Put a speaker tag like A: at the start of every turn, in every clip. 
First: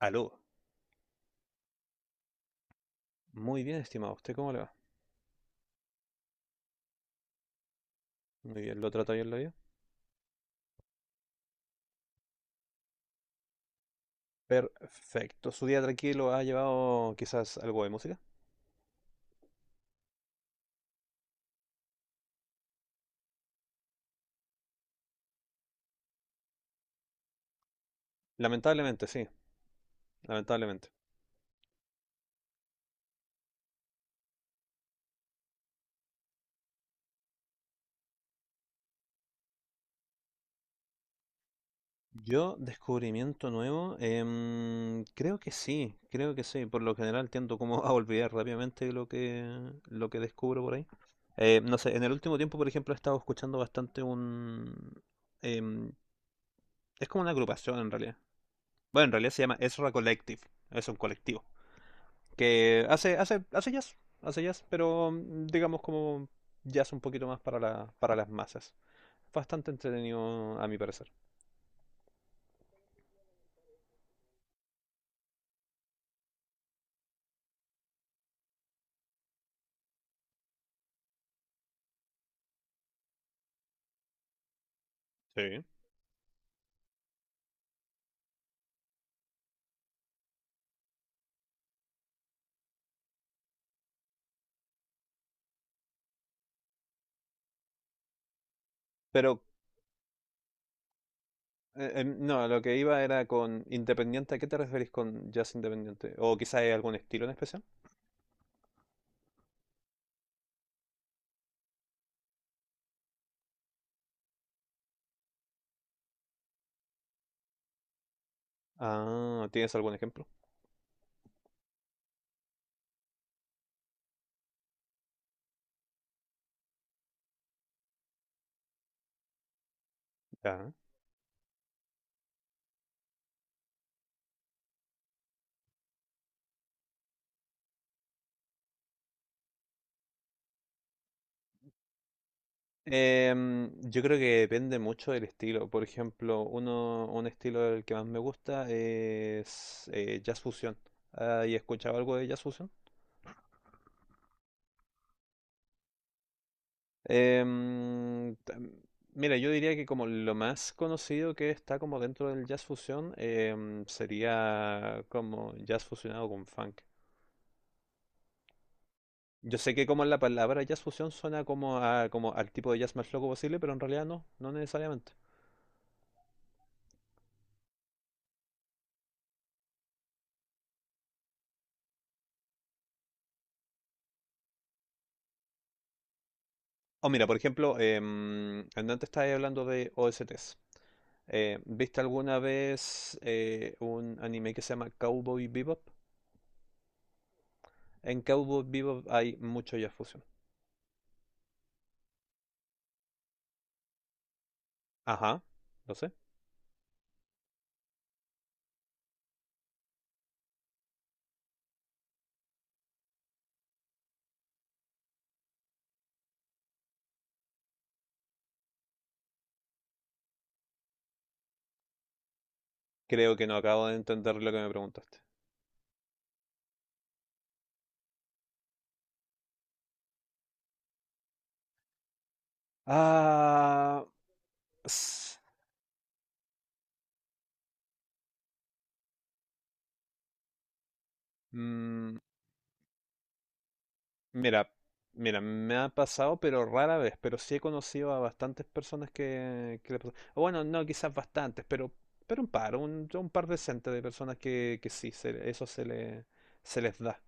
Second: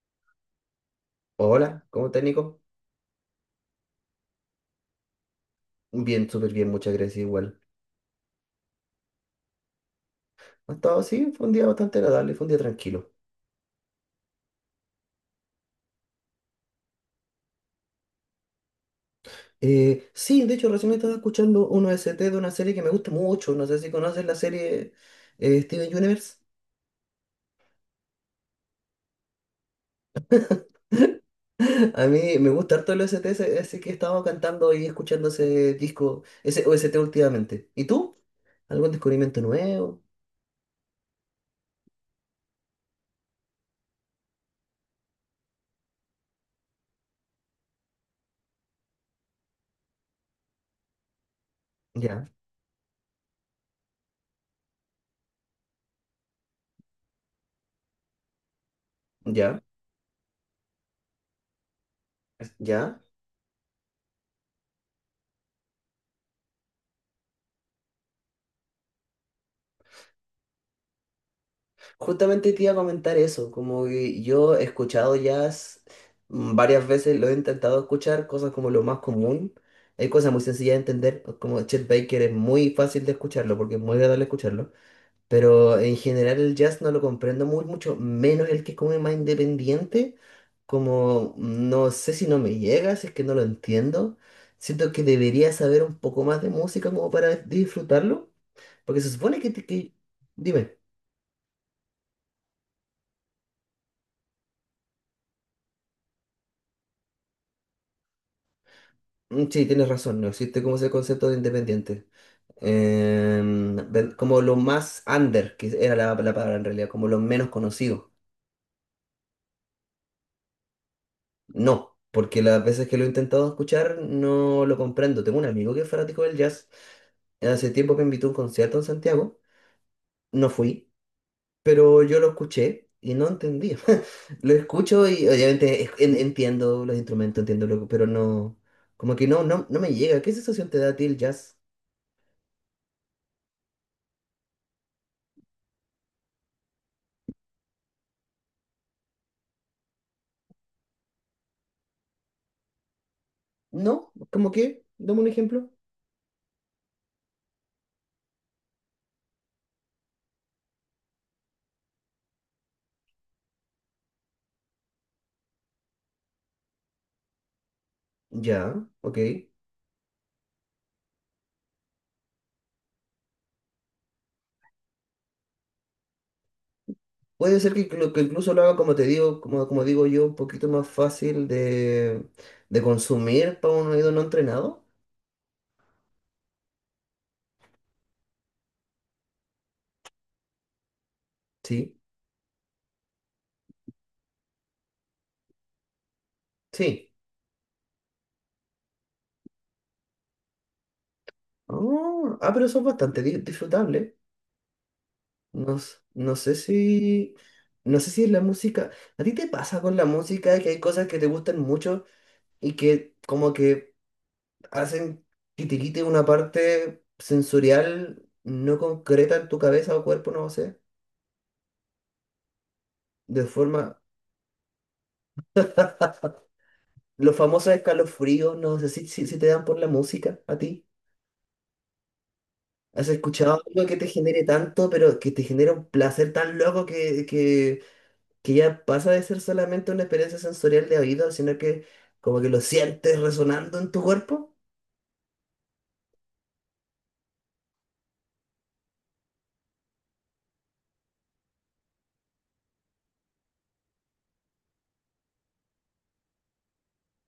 A: Aló.
B: Hola, ¿cómo estás, Nico?
A: Muy bien, estimado. ¿Usted cómo le va?
B: Bien, súper bien, muchas gracias igual.
A: Muy bien, ¿lo trata bien la vida?
B: Ha estado así, fue un día bastante agradable, fue un día tranquilo.
A: Perfecto. ¿Su día tranquilo ha llevado quizás algo de música?
B: Sí, de hecho, recién estaba escuchando un O S T de una serie que me gusta mucho. No sé si conoces la serie Steven Universe.
A: Lamentablemente, sí, lamentablemente.
B: A mí me gusta harto el O S T así que he estado cantando y escuchando ese disco, ese o S T últimamente. ¿Y tú? ¿Algún descubrimiento nuevo?
A: Yo, descubrimiento nuevo, creo que sí, creo que sí. Por lo general tiendo como a olvidar rápidamente lo que descubro por ahí. No sé, en el
B: Ya,
A: último tiempo, por ejemplo, he estado escuchando bastante un... em, es como una agrupación en realidad. Bueno, en realidad se llama
B: ya,
A: Ezra Collective. Es un colectivo que
B: ya.
A: hace jazz, pero digamos como jazz un poquito más para para las masas. Bastante entretenido a mi parecer.
B: Justamente te iba a comentar eso, como que yo he escuchado jazz varias veces, lo he intentado escuchar, cosas como lo más común. Hay cosas muy sencillas de entender, como Chet Baker es muy fácil de escucharlo porque es muy agradable escucharlo,
A: Sí.
B: pero en general el jazz no lo comprendo muy mucho, menos el que es como más independiente, como no sé si no me llega, si es que no lo entiendo. Siento que debería saber un poco más de música como para disfrutarlo, porque se supone
A: Pero
B: que, que... Dime.
A: no, lo que iba era con independiente. ¿A qué te referís con jazz independiente? ¿O quizás hay algún estilo en especial?
B: Sí, tienes razón, no existe como ese concepto de independiente. Como lo más under, que era la palabra en realidad, como lo menos conocido.
A: Ah, ¿tienes algún ejemplo?
B: No, porque las veces que lo he intentado escuchar no lo comprendo. Tengo un amigo que es fanático del jazz. Hace tiempo que me invitó a un concierto en Santiago. No
A: Ya.
B: fui, pero yo lo escuché y no entendía. Lo escucho y obviamente entiendo los instrumentos, entiendo lo, pero no, como que no me llega. ¿Qué sensación te da a ti el jazz?
A: Yo creo que depende mucho del estilo. Por ejemplo, un estilo del que más me gusta es jazz fusión. ¿Has escuchado algo de jazz fusión?
B: No, como que, dame un ejemplo.
A: Em, tam- mira, yo diría que como lo más conocido que está como dentro del jazz fusión sería como jazz fusionado con funk.
B: Ya, ok.
A: Yo sé que como la palabra jazz fusión suena como como al tipo de jazz más loco posible, pero en realidad no, no necesariamente.
B: Puede ser que, que incluso lo haga, como te digo, como, como digo yo, un poquito más fácil de consumir para un oído no entrenado.
A: O mira, por ejemplo, antes estaba hablando de OSTs.
B: Sí,
A: ¿Viste alguna vez un anime que se llama Cowboy Bebop?
B: sí.
A: En Cowboy Bebop hay mucho Jazz Fusion.
B: Ah, ah, pero son bastante disfrutables.
A: Ajá,
B: No,
A: lo sé.
B: no sé si, no sé si es la música. ¿A ti te pasa con la música que hay cosas que te gustan mucho y que como que hacen que te quite una parte sensorial no concreta en tu cabeza o cuerpo, no sé,
A: Creo que
B: de
A: no acabo de
B: forma...
A: entender lo que me preguntaste.
B: Los famosos escalofríos, no sé si te dan por la música a ti. ¿Has escuchado algo que
A: Ah,
B: te genere tanto, pero que
A: s-
B: te genera un placer tan loco que ya pasa de ser solamente una experiencia sensorial de oído, sino que
A: mm,
B: como que lo sientes resonando en tu cuerpo?
A: mira, mira, me ha pasado, pero rara vez, pero sí he conocido a bastantes personas que le pasa- o bueno, no, quizás bastantes, pero un par, un par decente de personas que sí, se- eso se le, se les da.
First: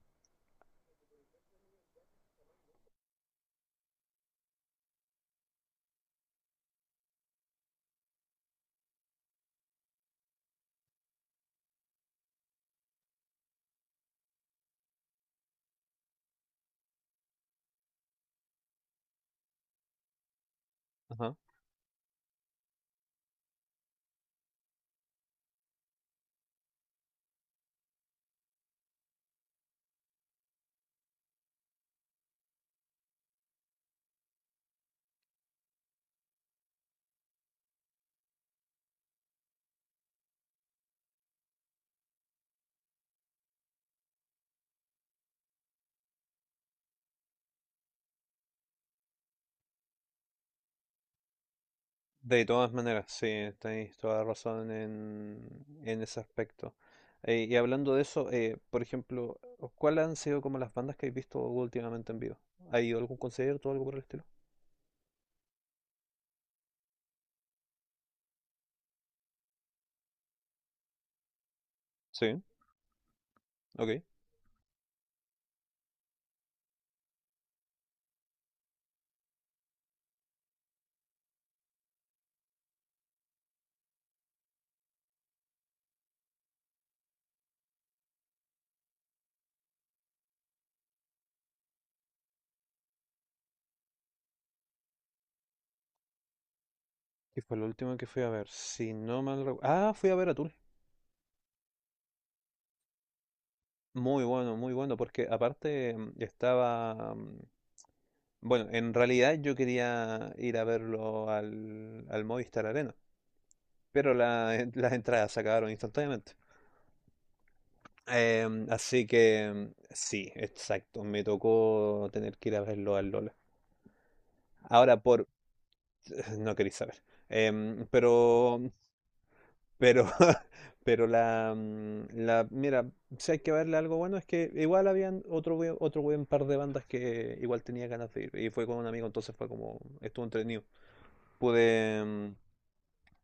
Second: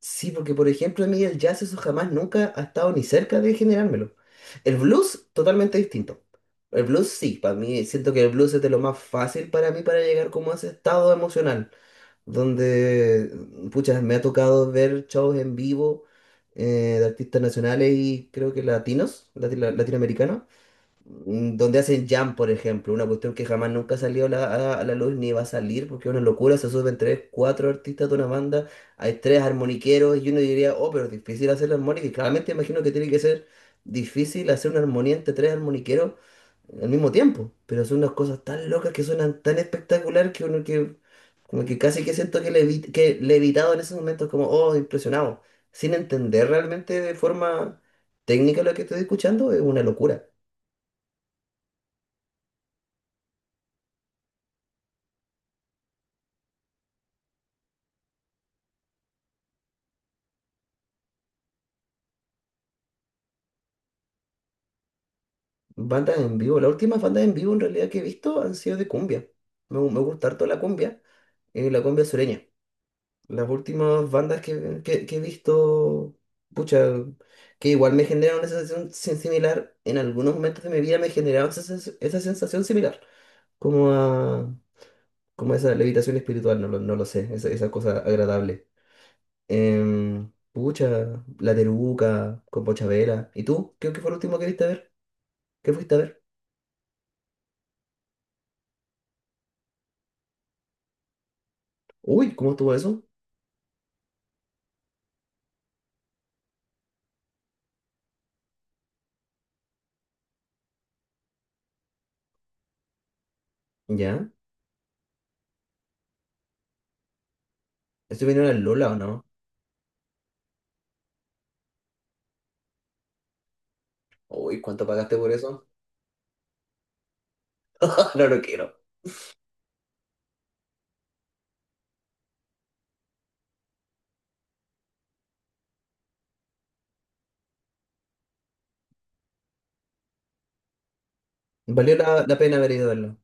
B: Sí, porque por ejemplo a mí el jazz eso jamás nunca ha estado ni cerca de generármelo. El blues, totalmente distinto. El blues sí, para mí siento que el blues es de lo más fácil para mí para llegar como a ese estado emocional. Donde, pucha, me ha tocado ver shows en vivo de artistas nacionales y creo que latinos, latinoamericanos,
A: Ajá.
B: donde hacen jam, por ejemplo, una cuestión que jamás nunca salió a a la luz ni va a salir, porque es una locura, se suben tres, cuatro artistas de una banda, hay tres armoniqueros y uno diría, oh, pero es difícil hacer la armónica, y claramente imagino que tiene que ser difícil hacer una armonía entre tres armoniqueros al mismo tiempo, pero son unas cosas tan locas que suenan tan espectacular que uno que como que casi que siento que, que le he evitado en esos momentos, como, oh, impresionado, sin entender realmente de forma técnica lo que estoy escuchando, es una locura.
A: De todas maneras, sí, tenéis toda la razón en ese aspecto. Y hablando de eso, por ejemplo, ¿cuáles han sido como las bandas que habéis visto últimamente en vivo? ¿Ha ido a algún concierto o algo por el estilo?
B: Bandas en vivo, las últimas bandas en vivo en realidad que he visto han sido de cumbia. Me, me gusta harto la cumbia
A: Sí,
B: sureña. Las
A: ok.
B: últimas bandas que he visto, pucha, que igual me generaron esa sensación similar, en algunos momentos de mi vida me generaron esa, esa sensación similar, como a como esa levitación espiritual, no lo sé, esa cosa agradable. Pucha, La Teruca, con Pochavera. ¿Y tú? ¿Qué, qué fue lo último que viste a ver? ¿Qué fuiste a ver?
A: Y fue lo último que fui a ver, si no mal ah, fui a ver a Tool.
B: Uy, ¿cómo estuvo eso?
A: Muy bueno, muy bueno, porque aparte estaba... bueno, en realidad yo quería ir a verlo al Movistar Arena, pero
B: ¿Ya?
A: las entradas se acabaron instantáneamente.
B: ¿Estoy viendo al Lola o
A: Así
B: no?
A: que sí, exacto. Me tocó tener que ir a verlo al Lola.
B: Uy, ¿cuánto
A: Ahora
B: pagaste
A: por...
B: por eso?
A: no queréis saber. Pero...
B: No lo quiero.
A: pero... pero la... Mira, si hay que verle algo bueno es que igual habían otro buen par de bandas que igual tenía ganas de ir. Y fue con un amigo, entonces fue como... estuvo entretenido.
B: Valió
A: Pude...
B: la,
A: em,
B: la pena haber ido a verlo.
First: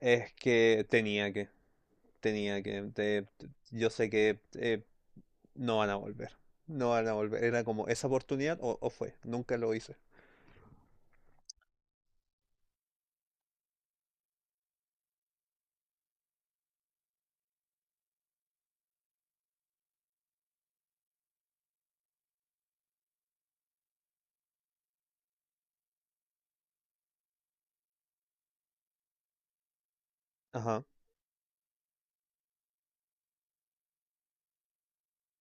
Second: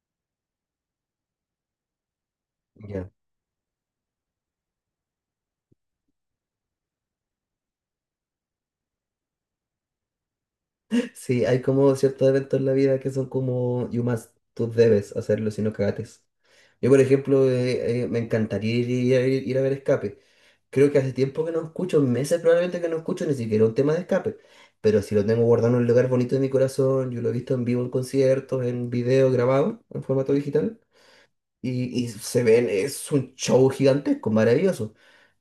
A: Es que tenía que... tenía que...
B: Ya.
A: yo sé que... no van a volver. No van a volver. Era como esa oportunidad o fue. Nunca lo hice.
B: Sí, hay como ciertos eventos en la vida que son como you must, tú debes hacerlo si no cagates. Yo, por ejemplo, me encantaría ir a ver Escape. Creo que hace tiempo que no escucho, meses probablemente que no escucho ni siquiera un tema de escape. Pero si lo tengo guardado en un lugar bonito de mi corazón, yo lo he visto en vivo en conciertos, en video grabado, en formato digital.
A: Ajá,
B: Y se ven, es un show gigantesco, maravilloso.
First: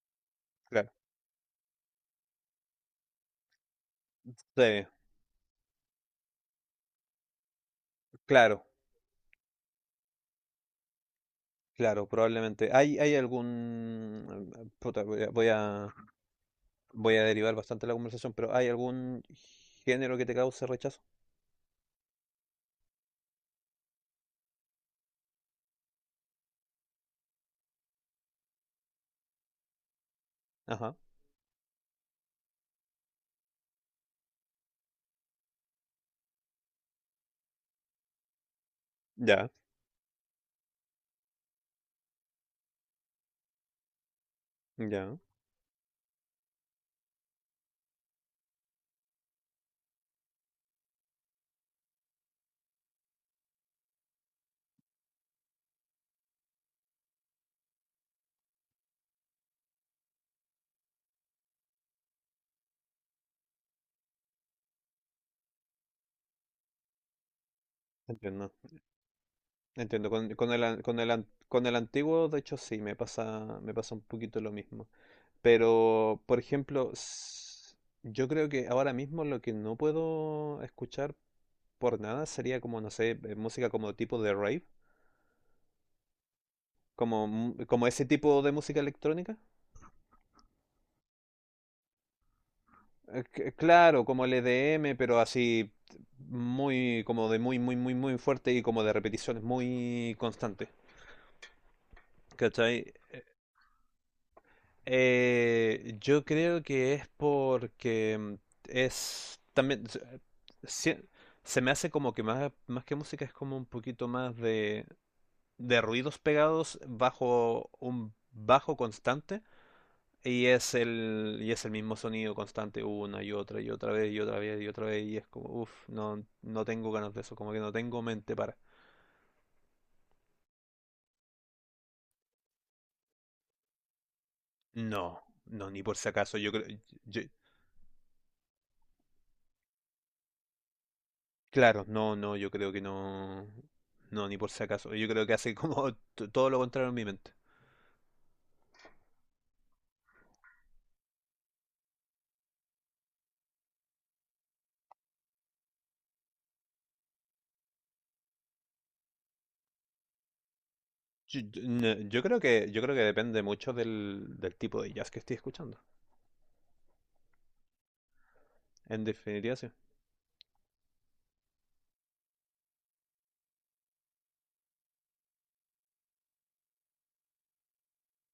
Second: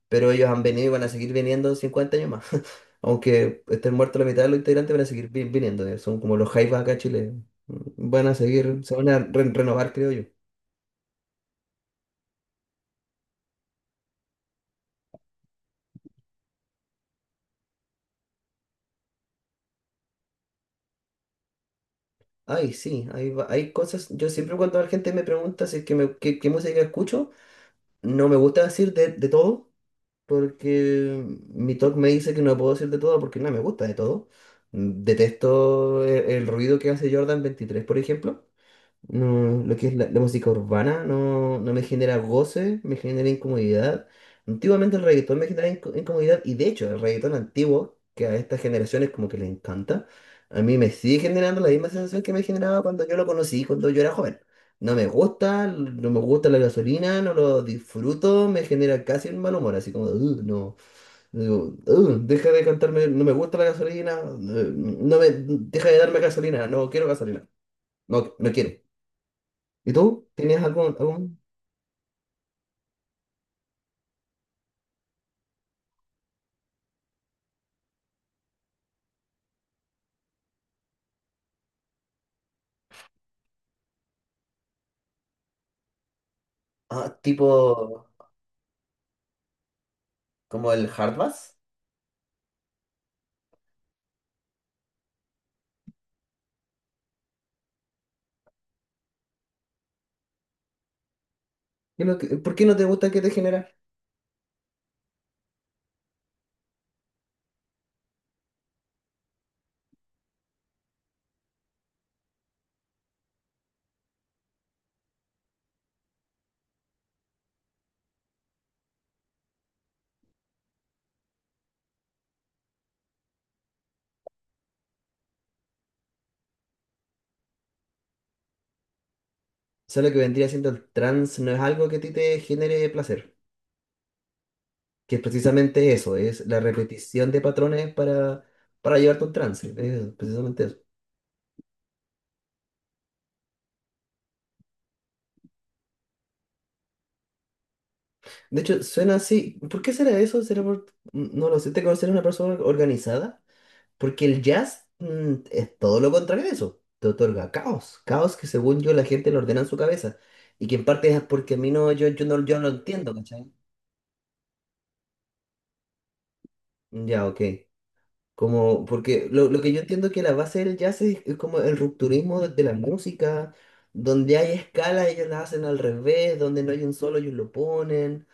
B: Pero ellos han venido y
A: claro.
B: van a seguir viniendo 50 años más. Aunque estén muertos la mitad de los
A: Sí,
B: integrantes, van a seguir viniendo. Son como los Jaivas acá en Chile. Van a
A: claro,
B: seguir, se van a renovar, creo yo.
A: claro, probablemente. ¿Hay algún... puta, voy a... voy a derivar bastante la conversación, pero ¿hay algún género que te cause rechazo?
B: Ay, sí, hay, hay cosas. Yo siempre cuando la gente me pregunta si es que me, qué, qué música escucho. No me gusta decir de todo,
A: Ajá,
B: porque mi TOC me dice que no puedo decir de todo porque no me gusta de todo. Detesto el, ruido que hace Jordan 23, por ejemplo.
A: ya,
B: No, lo que es la música urbana no, no me genera goce, me genera incomodidad. Antiguamente el
A: ya,
B: reggaetón me generaba incomodidad y de hecho el reggaetón antiguo, que a estas generaciones como que les encanta, a mí me sigue generando la misma sensación que me generaba cuando yo lo conocí, cuando yo era joven. No me gusta, no me gusta la gasolina, no lo disfruto, me genera casi un mal humor, así como, "Ugh, no, digo, "Ugh, deja de cantarme, no me gusta la gasolina, no me, deja de darme gasolina, no quiero gasolina, no, no
A: entiendo.
B: quiero. ¿Y
A: Entiendo,
B: tú? ¿Tienes algún, algún?
A: con el antiguo, de hecho, sí, me pasa un poquito lo mismo. Pero, por ejemplo, yo creo que ahora mismo lo que no puedo escuchar por nada sería como, no sé, música como tipo de rave,
B: Ah, tipo
A: como ese tipo de música electrónica.
B: como el hard bass.
A: Claro, como el EDM, pero así muy, como de muy fuerte y como de repeticiones muy constantes.
B: ¿Qué es por qué no te
A: ¿Cachai?
B: gusta que te genera?
A: Yo creo que es porque es también se- se me hace como que más, más que música es como un poquito más de ruidos pegados bajo un bajo constante. Y y es el mismo sonido constante una y otra vez y otra vez y otra vez y es como, uff, no, no tengo ganas de eso, como que no tengo mente para...
B: O sea, lo que vendría siendo el trance no es algo que a ti te genere placer, que
A: No,
B: es
A: no, ni
B: precisamente
A: por si
B: eso,
A: acaso,
B: es
A: yo
B: la
A: creo... yo-
B: repetición de patrones para llevarte a un trance, es precisamente eso.
A: claro, no, no, yo creo que no... No, ni por si acaso, yo creo que hace como todo lo contrario en mi mente.
B: De hecho, suena así, ¿por qué será eso? ¿Será por, no lo sé, te conocer una persona organizada? Porque el jazz es todo lo contrario de eso. Te otorga caos. Caos que según yo la gente lo ordena en su cabeza. Y que en parte es porque a mí no,
A: No,
B: yo no lo
A: yo creo que
B: entiendo,
A: depende
B: ¿cachai?
A: mucho del, del tipo de jazz que estoy escuchando.
B: Ya, ok. Como,
A: En
B: porque
A: definitiva,
B: lo
A: sí.
B: que yo entiendo es que la base del jazz es como el rupturismo de la música, donde hay escalas, ellos las hacen al revés, donde no hay un solo, ellos lo ponen,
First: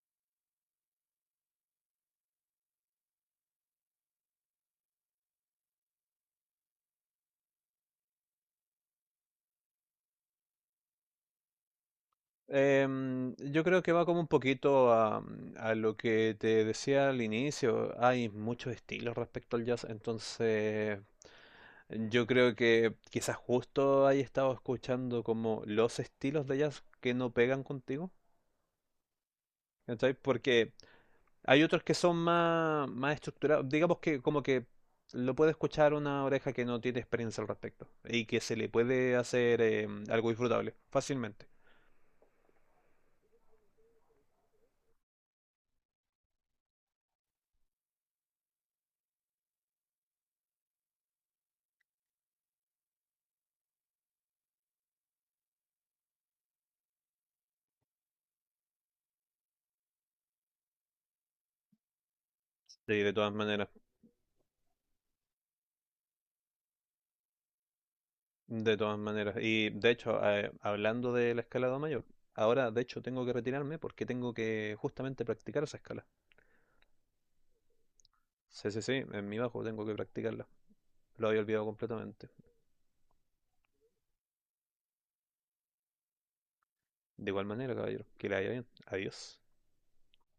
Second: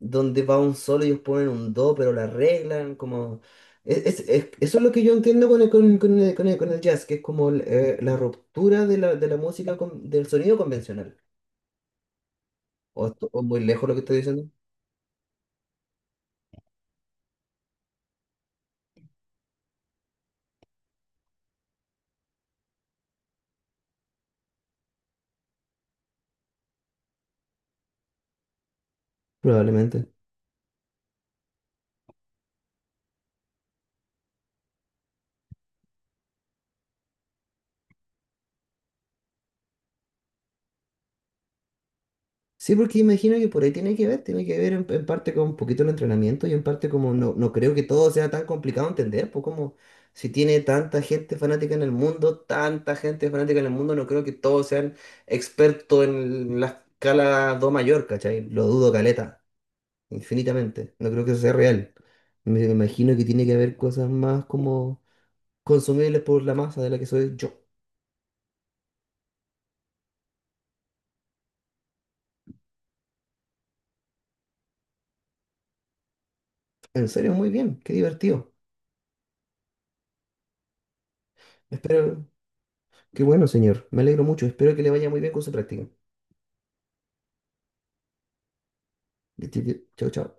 B: donde va un solo, ellos ponen un do, pero la arreglan, como... Eso es lo que yo entiendo con el, con el, con el jazz, que es como la ruptura de la música, del sonido convencional. ¿O, o muy
A: Yo creo
B: lejos
A: que
B: lo que
A: va
B: estoy
A: como un
B: diciendo?
A: poquito a lo que te decía al inicio. Hay muchos estilos respecto al jazz, entonces yo creo que quizás justo ahí estado escuchando como los estilos de jazz que no pegan contigo,
B: Probablemente.
A: ¿cachai? Porque hay otros que son más, más estructurados, digamos que como que lo puede escuchar una oreja que no tiene experiencia al respecto y que se le puede hacer algo disfrutable fácilmente.
B: Sí, porque imagino que por ahí tiene que ver en parte con un poquito el entrenamiento y en parte como no, no creo que todo sea tan complicado entender, pues como si tiene tanta gente fanática en el mundo, tanta gente fanática en el mundo, no creo que todos sean expertos en la escala do mayor, ¿cachai? Lo dudo caleta, infinitamente, no creo que eso sea real. Me
A: Sí, de
B: imagino que
A: todas
B: tiene que
A: maneras,
B: haber cosas más como consumibles por la masa de la que soy yo.
A: de todas maneras. Y de hecho, hablando del escalado mayor, ahora de hecho tengo que retirarme porque tengo que justamente practicar esa escala.
B: En serio, muy bien, qué divertido.
A: Sí, sí, sí, en mi bajo tengo que practicarla. Lo había olvidado
B: Espero,
A: completamente.
B: qué bueno, señor, me alegro mucho, espero que le vaya muy bien con su práctica.
A: De igual manera, caballero, que le vaya bien. Adiós.
B: Chao, chao.